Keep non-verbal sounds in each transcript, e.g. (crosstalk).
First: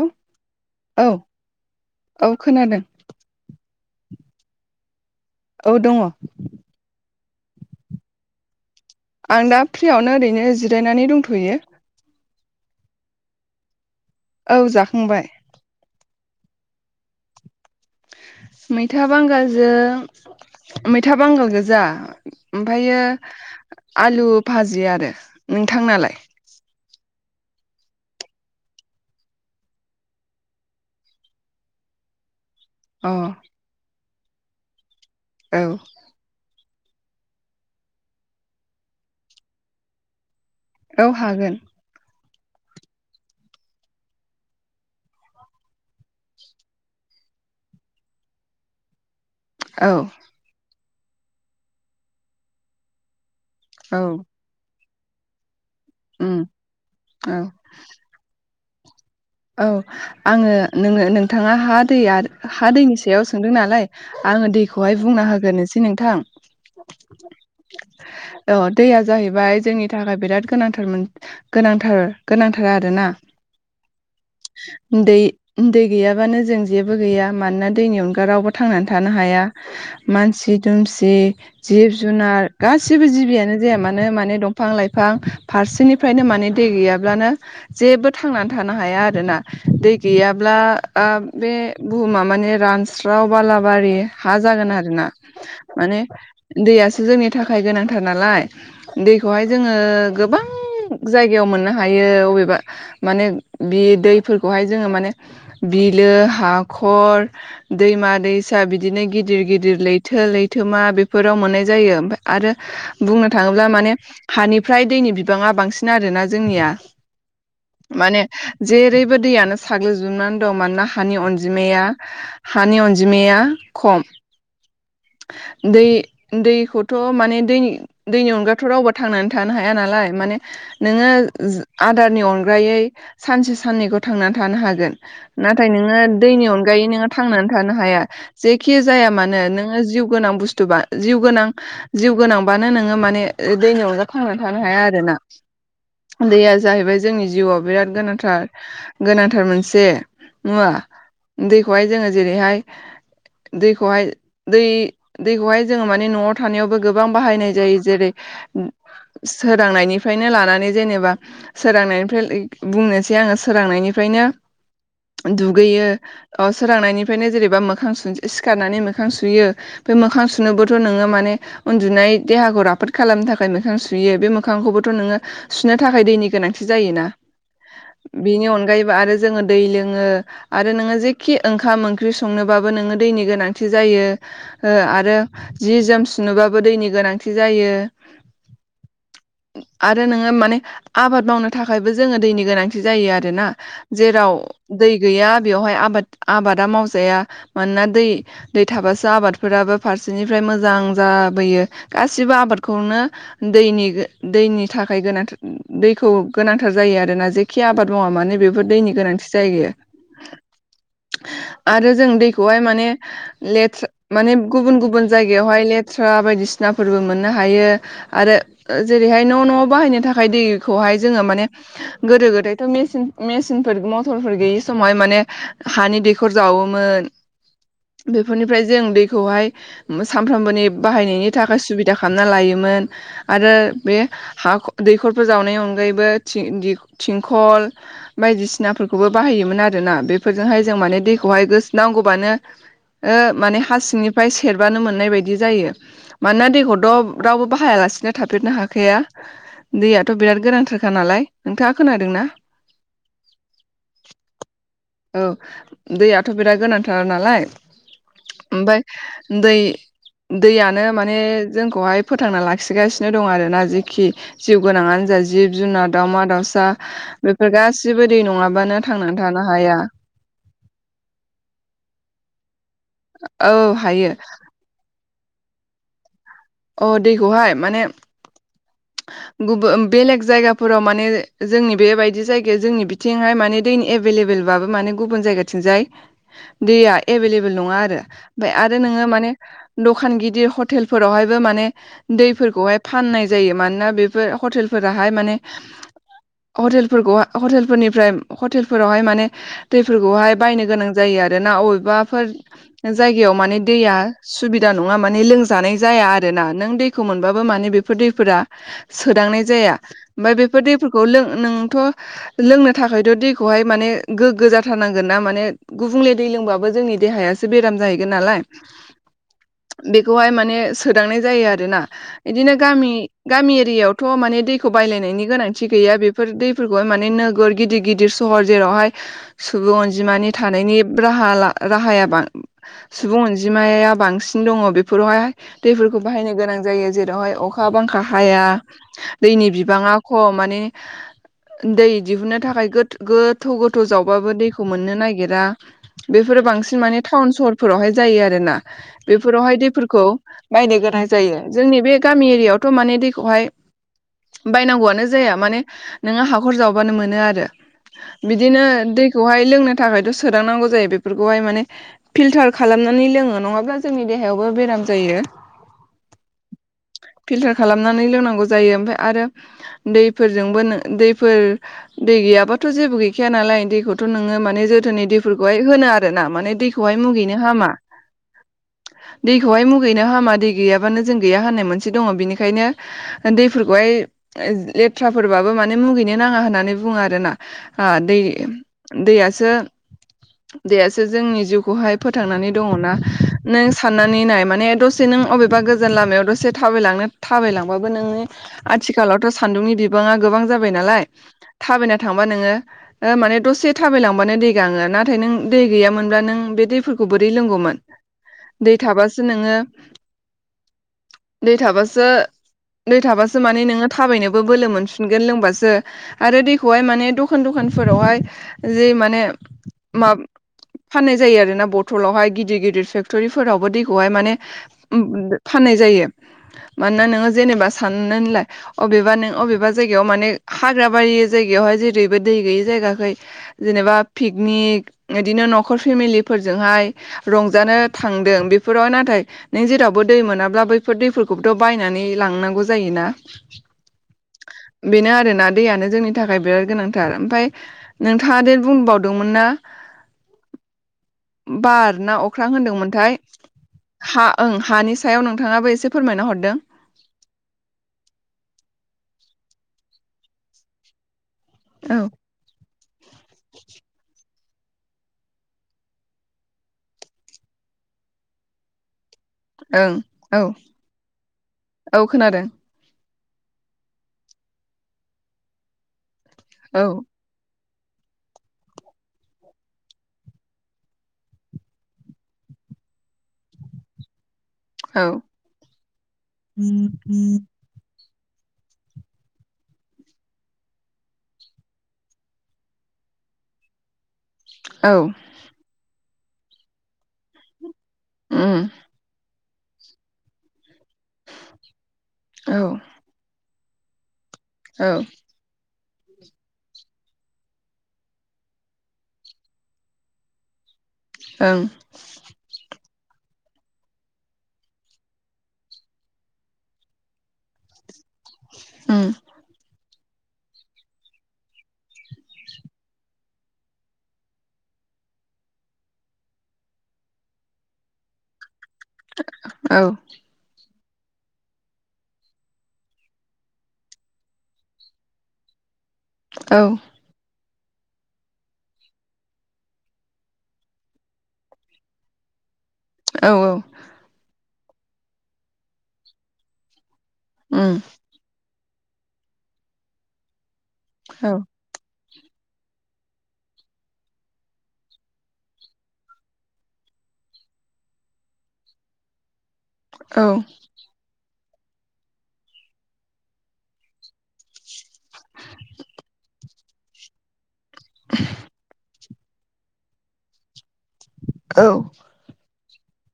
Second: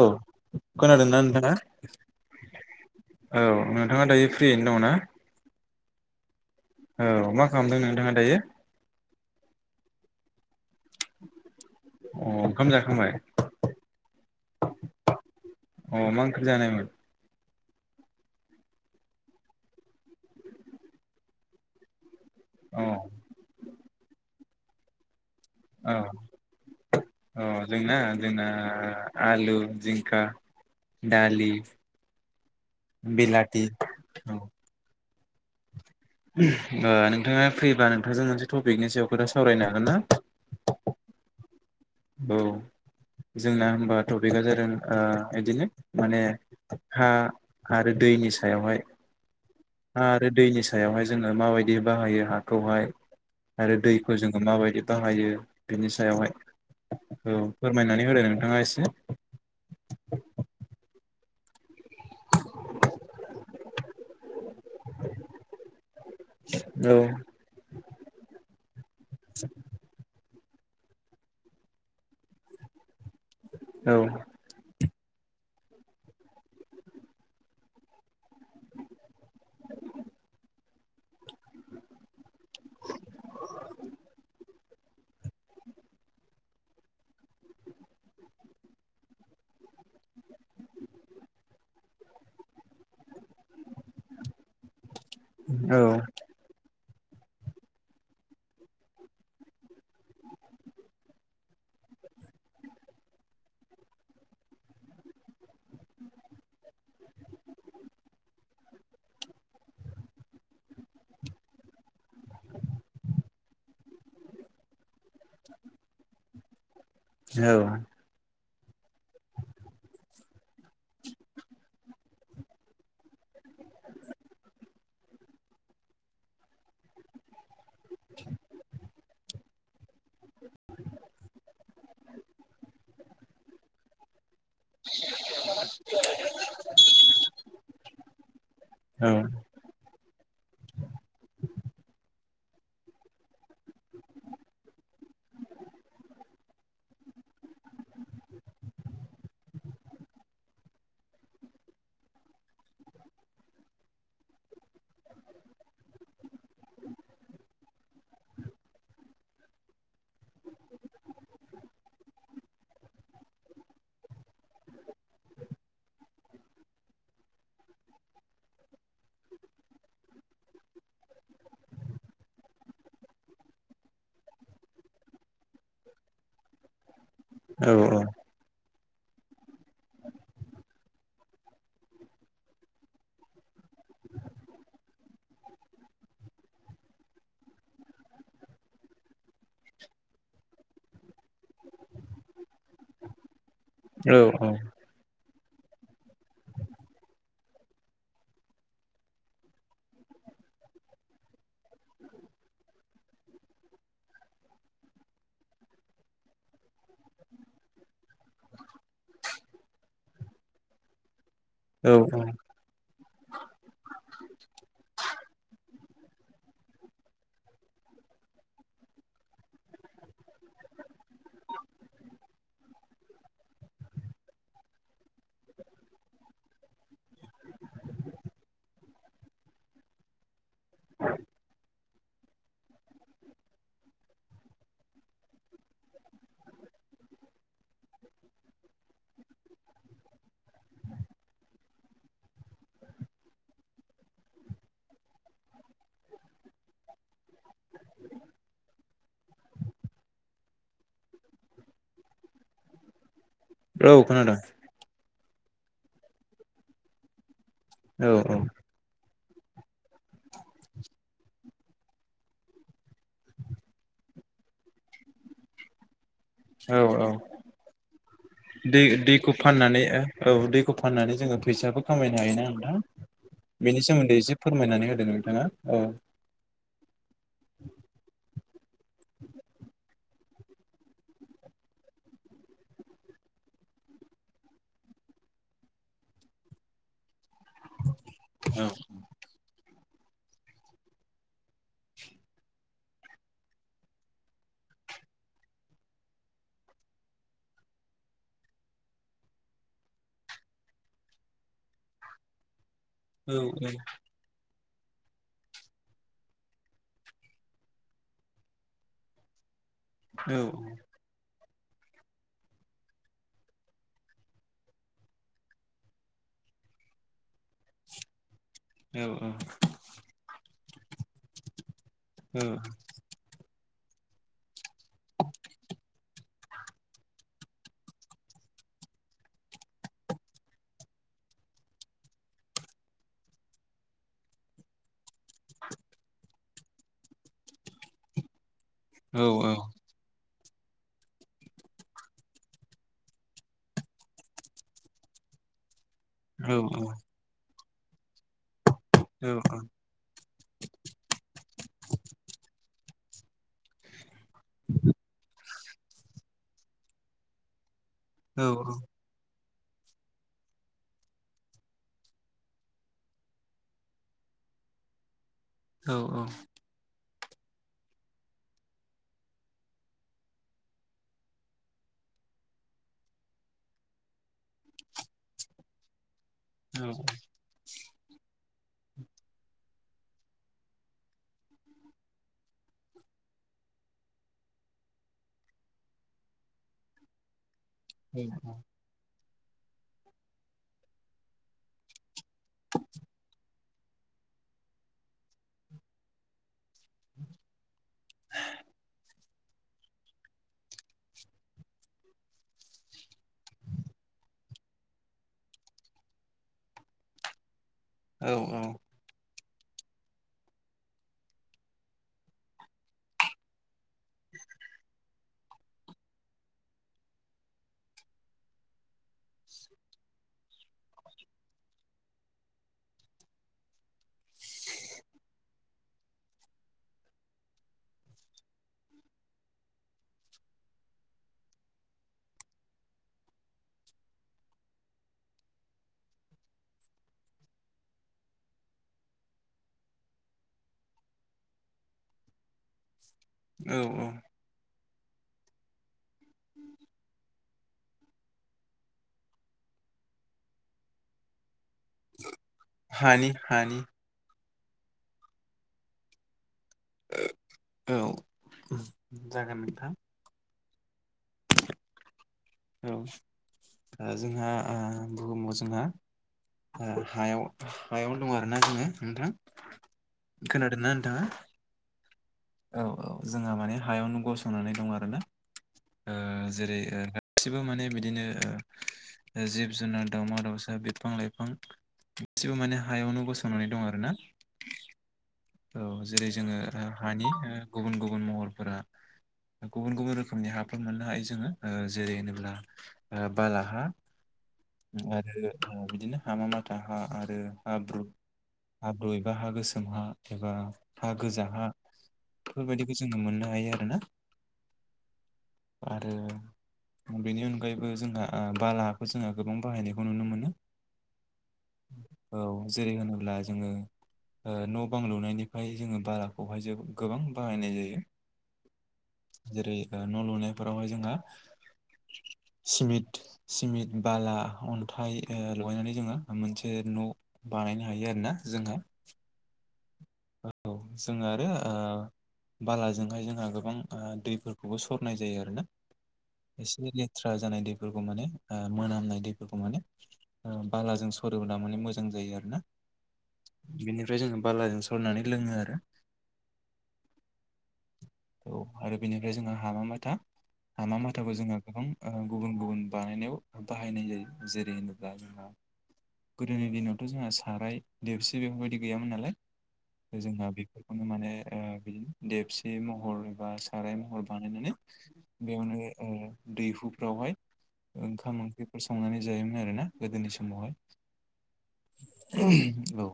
औ औ खोनादोंना नोंथाङा? औ खोनादों औ नों नोंथाङा दायो फ्रियैनो दङ ना? औ दङ। औ मा खालामदों नोंथाङा दायो? आं दा फ्रियावनो ओरैनो जिरायनानै दंथ'यो। अह ओंखाम जाखांबाय? औ जाखांबाय। अह मा ओंख्रि जानायमोन? मैथा बांगालजों मैथा बांगाल गोजा। अ ओमफ्रायो आलु भाजि आरो नोंथांनालाय? अ जोंना जोंना आलु, जिंखा दालि अ बिलाथि। औ। ओ नोंथाङा फ्रिबा नोंथांजों मोनसे टपिकनि सायाव खोथा सावरायनो हागोन ना? औ हागोन औ। जोंना होनबा टपिकआ जादों बिदिनो माने हा आरो दैनि सायावहाय औ हा आरो दैनि सायावहाय जोङो माबायदि बाहायो हाखौहाय? आरो औ दैखौ जोङो माबायदि बाहायो बिनि सायावहाय उम औ फोरमायनानै होदो नोंथाङा। थाङा एसे औ आङो नोङो नोंथाङा हा दैया हा दैनि सायाव सोंदों नालाय आङो दैखौहाय बुंना होग्रोनोसै नोंथां। औ औ दैया जाहैबाय जोंनि थाखाय बिराद गोनांथार मोन गोनांथार गोनांथार आरोना। औ दै दै गैयाबानो जों जेबो गैया मानोना दैनि अनगा रावबो थांनानै थानो हाया। मानसि दुमसि जिब जुनार गासिबो जिबियानो जाया मानो माने दंफां लाइफां फारसेनिफ्रायनो माने दै गैयाब्लानो जेबो थांनानै थानो हाया आरो ना दै गैयाब्ला ओ बे बुहुमा माने रानस्रा व बालाबारि हा जागोन आरोना औ माने दैया जोंनि थाखाय गोनांथार नालाय दैखौहाय जोङो गोबां जायगायाव मोननो हायो अबेबा माने बे दैफोरखौहाय जोङो माने बिलो हाखर दैमा दैसा बिदिनो गिदिर गिदिर लैथो लैथोमा बेफोराव मोननाय जायो ओमफाय आरो बुंनो थाङो माने हानिफ्राय दैनि बिबाङा बांसिन आरोना जोंनिया। माने औ जेरैबो दैयानो साग्लोबजोबनानै दं मानोना हानि अनजिमाया हानि अनजिमाया या खम। (inaudible) दै दैखौथ' माने दै दैनि अनगाथ' रावबो थांनानै थानो हाया नालाय माने नोङो आदारनि अनगायै सानसे साननैखौ थांनानै थानो हागोन नाथाय नोङो दैनि अनगायै नोङो थांनानै थानो हाया। जेखि जाया औ मानो नोङो जिउ गोनां बुस्थु बा जिउ गोनां जिउ गोनां बानो नोङो माने दैनि अनगा थांनानै थानो हाया आरोना। दैया जाहैबाय जोंनि जिउआव बिराद गोनांथार गोनांथार मोनसे मुवा। दैखौहाय जोङो जेरैहाय दैखौहाय दै दैखौहाय जोङो माने न'आव थानायावबो गोबां बाहायनाय जायो जेरै सोरांनायनिफ्रायनो लानानै जेनेबा सोरांनायनिफ्राय लै बुंनोसै आङो सोरांनायनिफ्रायनो दुगैयो अ सोरांनायनिफ्रायनो जेनेबा मोखां सो सिखारनानै मोखां सुयो। बे मोखां सुनोबोथ' नोङो माने उन्दुनाय देहाखौ राफोद खालामनो थाखाय मोखां सुयो बे मोखांखौबो थ' नोङो सुनो थाखाय दैनि गोनांथि जायोना बिनि अनगायै बो आरो जोङो दै लोङो आरो नोङो जिखि ओंखाम ओंख्रि संनोबाबो नोङो दैनि गोनांथि जायो। आरो जि जोम सुनोबाबो दैनि गोनांथि जायो। (inaudible) आरो नोङो माने आबाद मावनो थाखायबो जोनो दैनि गोनांथि जायो आरोना औ जेराव दै गैया बेयावहाय आबाद आबादा मावजाया मानोना दै दै थाबासो आबादफोराबो फारसेनिफ्राय मोजां जाबोयो गासिबो आबादखौनो दैनि गो दैनि थाखाय गोनांथि दैखौ गोनां थार जायो आरोना जेखि आबाद मावा मानो बेफोर दैनि गोनांथि जायो। औ आरो जों दैखौहाय माने लेथ्रा माने गुबुन गुबुन जायगायावहाय लेथ्रा बायदिसिनाफोरबो मोननो हायो। आरो जेरैहाय न' न'आव बाहायनो थाखाय दैखौहाय जोङो माने (inaudible) गोदो गोदायथ' मेसिन मेसिनफोर मथरफोर गैयि समावहाय माने हानि दैखर जावोमोन। (inaudible) बेफोरनिफ्राय जों दैखौहाय सानफ्रामबोनि बाहायनायनि थाखाय सुबिदा खालामना लायोमो मोन आरो बे हाख' दैख'रफोर जावनायनि अनगायैबो थिं दि थिंखल बायदिसिनाफोरखौबो बाहायोमोन आरोना बेफोरजोंहाय जों माने दैखौ खौहाय गोसो नांगौबानो ओ माने हा सिंनिफ्राय सेरबानो मोननाय बायदि जायो मानोना दैखौथ' रावबो बाहायाला सिनो थाफेरनो हाखाया दैयाथ' बिराद गोनांथार थार नालाय नोंथाङा खोनादोंना? औ खोनादों। औ दैयाथ' बिराद गोनांथार नालाय औ ओमफाय दै दैयानो माने जोंखौहाय फोथांना लाखिगासिनो दं आरोना जेखि जिउ गोनाङानो जा जिब जुनार दावमा दाउसा औ औ बेफोर गासिबो दै दै नङाबानो थांनानै दैखौ थानो फाननानै हाया। औ दैखौ फाननानै जोङो फैसाबो खामायनो हायो ना नोंथां। औ बेनि हायो सोमोन्दै एसे फोरमायनानै होदों नोंथाङा औ। अ दैखौहाय माने गुबु बेलेग जायगाफोराव माने जोंनि बेबायदि जायगायाव जोंनि बिथिंहाय माने दैनि एभेलेबोल बोल बाबो माने गुबुन जायगाथिंजाय दैया एभेलेबोल नङा आरो ओमफ्राय औ आरो नोङो माने दखान गिदिर हटेलफोरावहाय ओ माने दैफोरखौहाय फाननाय जायो मानोना बेफोर हटेलफोराहाय माने हटेलफोरखौ हटेलफोरनिफ्राय हटेलफोरावहाय माने दैफोरखौहाय बायनो गोनां जायो। आरो ना अबेबाफोर जायगायाव औ माने दैया सुबिदा नङा माने लोंजानाय जाया आ रोना नों दैखौ मोनबाबो माने बेफोर दैफोरा सोदांनाय जाया। औ ओमफ्राय बेफोर दैफोरखौ लों नोंथ' लोंनो थाखायथ' दैखौहाय माने गोग्गो जाथारनांगोन ना माने गुबुंले दै लोंबाबो जोंनि देहायासो बेराम जाहैगोन नालाय। औ औ। खौहाय माने सोदांनाय जायो आरोना इदिनो गामि गामि दैयावथ' माने दैखौ बायलायनायनि गोनांथि गैया बेफोर दैफोरखौ माने नोगोर गिदिर गिदिर सहर जेराव हाय सुबुं अनजिमानि थानायनि राहा ला राहाया बां सुबुं अनजिमा माया बांसिन दङ बेफोरावहाय दैफोरखौ बाहायनो गोनां जायो जेरावहाय अखा बांखा हाया औ दैनि बिबाङा खम माने ने दै दिहुननो थाखाय गो-गोथौ गोथौ जावबाबो दैखौ मोननो नागिरा। बेफोरो औ बांसिन माने टाउन सहरफोरावहाय जायो आरोना औ बेफोरावहाय दैफोरखौ। बायनो गोनां जायो जोंनि बे गामि एरिया आवथ' माने दैखौहाय बायनांगौआनो जाया माने नोङो हाखर जावबानो मोनो आरो। बिदिनो दैखौहाय लोंनो थाखायथ' सोदांनांगौ जायो बेफोरखौहाय माने फिल्टार खालाम नानै लोंङो नङाब्ला जोंनि देहायावबो बेराम जायो। लांदां फिलटार खालामनानै लोंनांगौ जायो ओमफाय आरो दैफोरजोंबो नो दैफोर दै गैयाबाथ' जेबो गैखाया नालाय दैखौथ' नोङो माने जोथोननि दैफोरखौहाय होनो आरोना माने दैखौहाय मुगैनो हामा। लांदां दैखौ हाय मुगैनो गैनो हामा दै गैयाबानो जों गैया होननाय मोनसे दङ बिनिखायनो दैफोरखौहाय लेथ्राफोरबो माने मुगैनो नाङा होननानै बुङो आरोना दै दैया सो दैयासो जोंनि जिउखौहाय फोथांनानै दङ ना नों साननानै नाय माने दसे नों अबेबा गोजान लामायाव दसे थाबायलांनो थाबायलांबाबो नोङो आथिखालावथ' सानदुंनि बिबाङा गोबां जाबाय नालाय थाबायना थांबा नोङो माने दसे थाबायलांबानो दै गाङो नाथाय नों दै गैयामोनब्ला नों बे दैफोरखौ बोरै लोंगौमोन दै थाबासो नोंङो औ दै थाबासो दै थाबासो माने नोंङो थाबायनोबो बोलो मोनफिनगोन लोंबासो आरो दैखौहाय माने दखान दखान फोरावहाय जि माने मा फाननाय जायो आरो ना बथलावहाय गिदिर गिदिर फेक्ट'रिफोरावबो दै खौहाय माने उम बो फाननाय जायो मानोना नोंङो जेनेबा साननानैलाय अबेबा नों अबेबा जायगायाव माने हाग्राबारि जायगा बेयावहाय जेरैबो दै गैयै जायगाखै जेनेबा पिकनिक इदिनो न'खर फेमिलिफोरजों जोंहाय रंजानो थांदों बेफोराव नाथाय नों जेरावबो दै मोनाब्ला बैफोर दैफोरखौबोथ' बायनानै लांनांगौ जायोना औ औ बेनो आरोना दैयानो जोंनि थाखाय बिराद गोनांथार ओमफ्राय नोंथांङा दे बुंबावदोंमोन ना औ बार ना अख अख्रां होनदोंमोनथाय हानि हानि हा ओं हानि सायाव नोंथांङाबो एसे फोरमायना हरदों औ जागोन नोंथां औ औ जोंहा ओ बुहुमाव जोंहा हायाव हायावनो दं आरोना जोंङो नोंथां ओं औ खोनादोंना नोंथाङा औ खोनादों औ औ जोंहा माने हायावनो गसंनानै दं आरोना ओ जेरै औ ओ गासिबो माने बिदिनो जिब जुनार दावमा दाउसा बिफां लाइफां गासिबो माने हायावनो गसंनानै दं आरो ना औ औ जेरै जोंङो हानि ओ गुबुन गुबुन गुबुन महरफोरा गुबुन गुबुन रोखोमनि हाफोर मोननो हायो जोंङो जेरै होनोब्ला ओ बालाहा औ आरो बिदिनो हामा माथा हा आरो हाब्रु उम हाब्रु एबा हा गोसोम हा एबा हा गोजा हा औ बेफोरबायदिखौ जोंङो मोननो हायो आरो ना औ आरो बेनि अनगायैबो जोंहा ओ बालाहाखौ जोंङो गोबां बाहायनायखौ नुनो मोनो ओं औ जेरै होनोब्ला जोंङो ओ न' बां लुनायनिफ्राय जोंङो बालाखौहाय जों गोबां बाहायनाय जायो। उम जेरै ओ न' लुनायफोरावहाय जोंहा सिमिट सिमिट बाला अन्थाइ ओ लगायनानै जोंङो मोनसे न' बानायनो हायो आरोना जोंहा औ औ जों आरो ओ बालाजोंहाय जोंहा गोबां ओ दैफोरखौबो सरनाय जायो आरोना औ एसे लेथ्रा जानाय दैखौ दैफोरखौ माने ओ मोनामनाय दैफोरखौ माने बालाजों सरोब्ला माने मोजां जायो आरो ना। औ बेनिफ्राय जोंङो बालाजों सरनानै लोंङो आरो उम औ आरो बेनिफ्राय जोंहा हामा माथा हामा औ माथाखौ जोंङो गोबां गुबुन गुबुन बानायनायाव बाहायनाय जायो जेरै होनोब्ला जोंहा गोदोनि दिनावथ' जोंहा साराय देबसि बेफोरबायदि गैयामोन नालाय जोंहा बेफोरखौनो माने ओ बिदिनो देबसि महर एबा साराय महर बानायनानै बेयावनो दैहुफ्रावहाय ओंखाम ओंख्रिफोर संनानै जायोमोन आरोना गोदोनि समावहाय। औ। औ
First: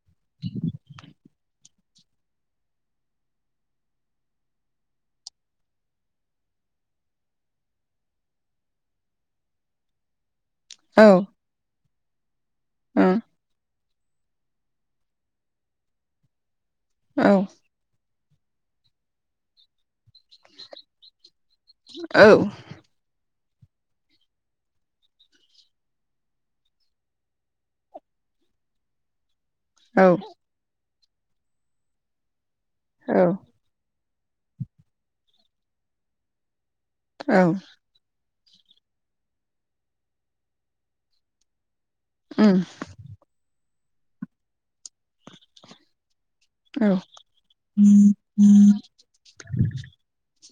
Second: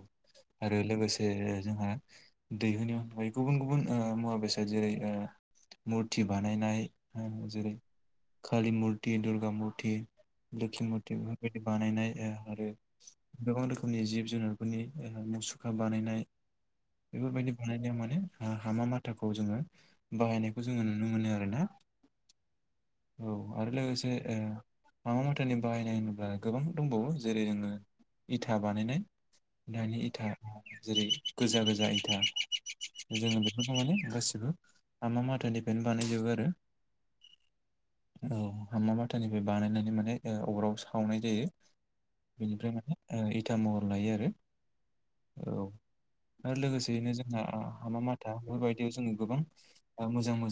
आरो लोगोसे जोंहा दैहुनि गुबुन गुबुन मुवा बेसाद जेरै मुरथि बानायनाय जेरै कालि मुरथि, दुर्गा मुरथि लोखि मुरथि बेफोरबायदि बानायनाय आरो उम गोबां रोखोमनि जिब जुनारफोरनि मुसुखा बानायनाय औ औ बेफोरबायाददि बानायनायाव माने हामा माथाखौ जोङो बाहायनायखौ जोङो नुनो मोनो आरोना? औ - औ। आरो लोगोसे हामा माथानि बाहायनाय होनोब्ला गोबां दंबावो जेरै नोङो इथा बानायनाय दानि इथा जेरै गोजा गोजा इथा जोङो बेखौनो माने गासिबो हामा माथानिफ्रायनो बानायजोबो। औ। औ हामा बाथानिफ्राय बानायनानै माने अराव सावनाय जायो। उम बेनिफ्राय माने इटा महर लायो आरो औ। आरो औ लोगोसेयैनो जोंहा हामा माथा ओं बेफोरबायायदियाव जोङो गोबां मोजां मोजां जों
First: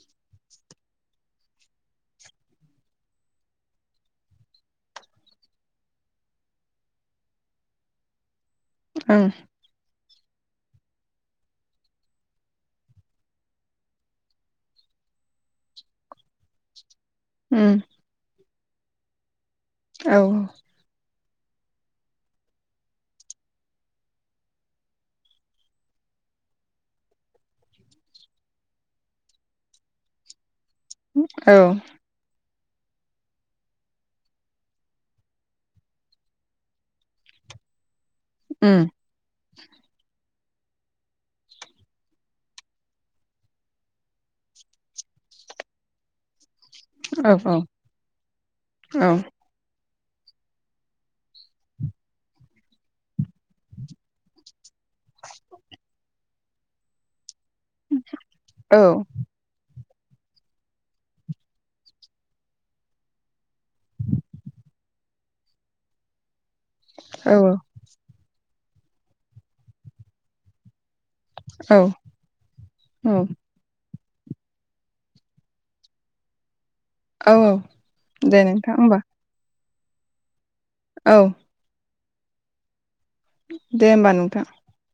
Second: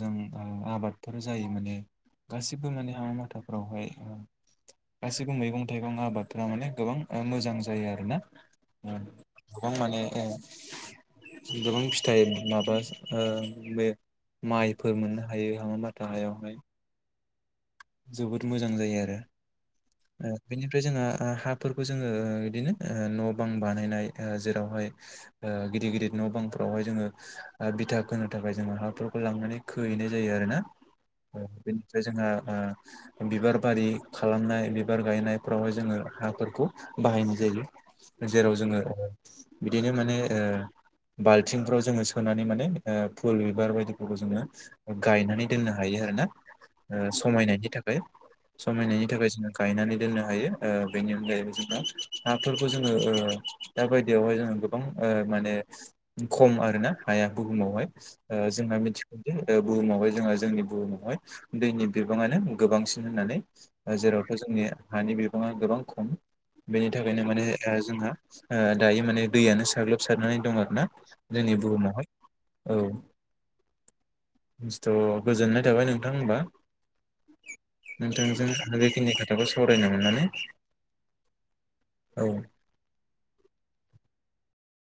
आबादफोर जायो माने गासिबो माने हामा माथाफ्रावहाय गासिबो मैगं थाइगं आबादफ्रा माने गोबां मोजां जायो आरोना? ओ औ गोबां माने गोबां फिथाइ माबा बे। माइफोर मोननो हायो हामा माथा हायावहाय। औ। जोबोद मोजां जायो आरो औ औ बेनिफ्राय जोंहा हाफोरखौ जोङो बिदिनो न' बां बानायनाय जेरावहाय गिदिर गिदिर न' बांफोरावहाय जोङो बिथा होनो थाखाय जोङो हाफोरखौ लांनानै खोहैनाय जायो आरोना। बेनिफ्राय जोंहा बिबार बारि खालामनाय बिबार गायनायफ्रावहाय जोङो हाफोरखौ बाहायनाय जायो। जेराव जोङो उम बिदिनो माने बाल्थिंफ्राव जोङो सोनानै माने फुल बिबार बायदिफोरखौ जोङो गायनानै दोननो हायो। औ औ समायनायनि थाखाय औ समायनायनि थाखाय जों गायनानै दोननो हायो। बेनि अनगायैबो जोङो हाफोरखौ जोङो दाबायदियावहाय गोबां माने खम आरोना हाया। बुहुमावहाय जोंना औ मिथिगौ बुहुमावहाय जो जोंनि बुहुमावहाय दैनि बिबाङानो गोबांसिन होननानै जेरावथ' जोंनि हानि बिबाङा गोबां खम बेनि थाखायनो माने जोंहा दायो माने दैयानो साग्लोब सारनानै दं आरोना। जोंनि औ बुहुमावहाय औ थ' गोजोननाय थाबाय नोंथां होमबा। औ दे नोंथां नोंथांजों होमबा बेखिनि खोथाखौ सावरायनो मोननानै। औ। औ। दे होमबा नोंथां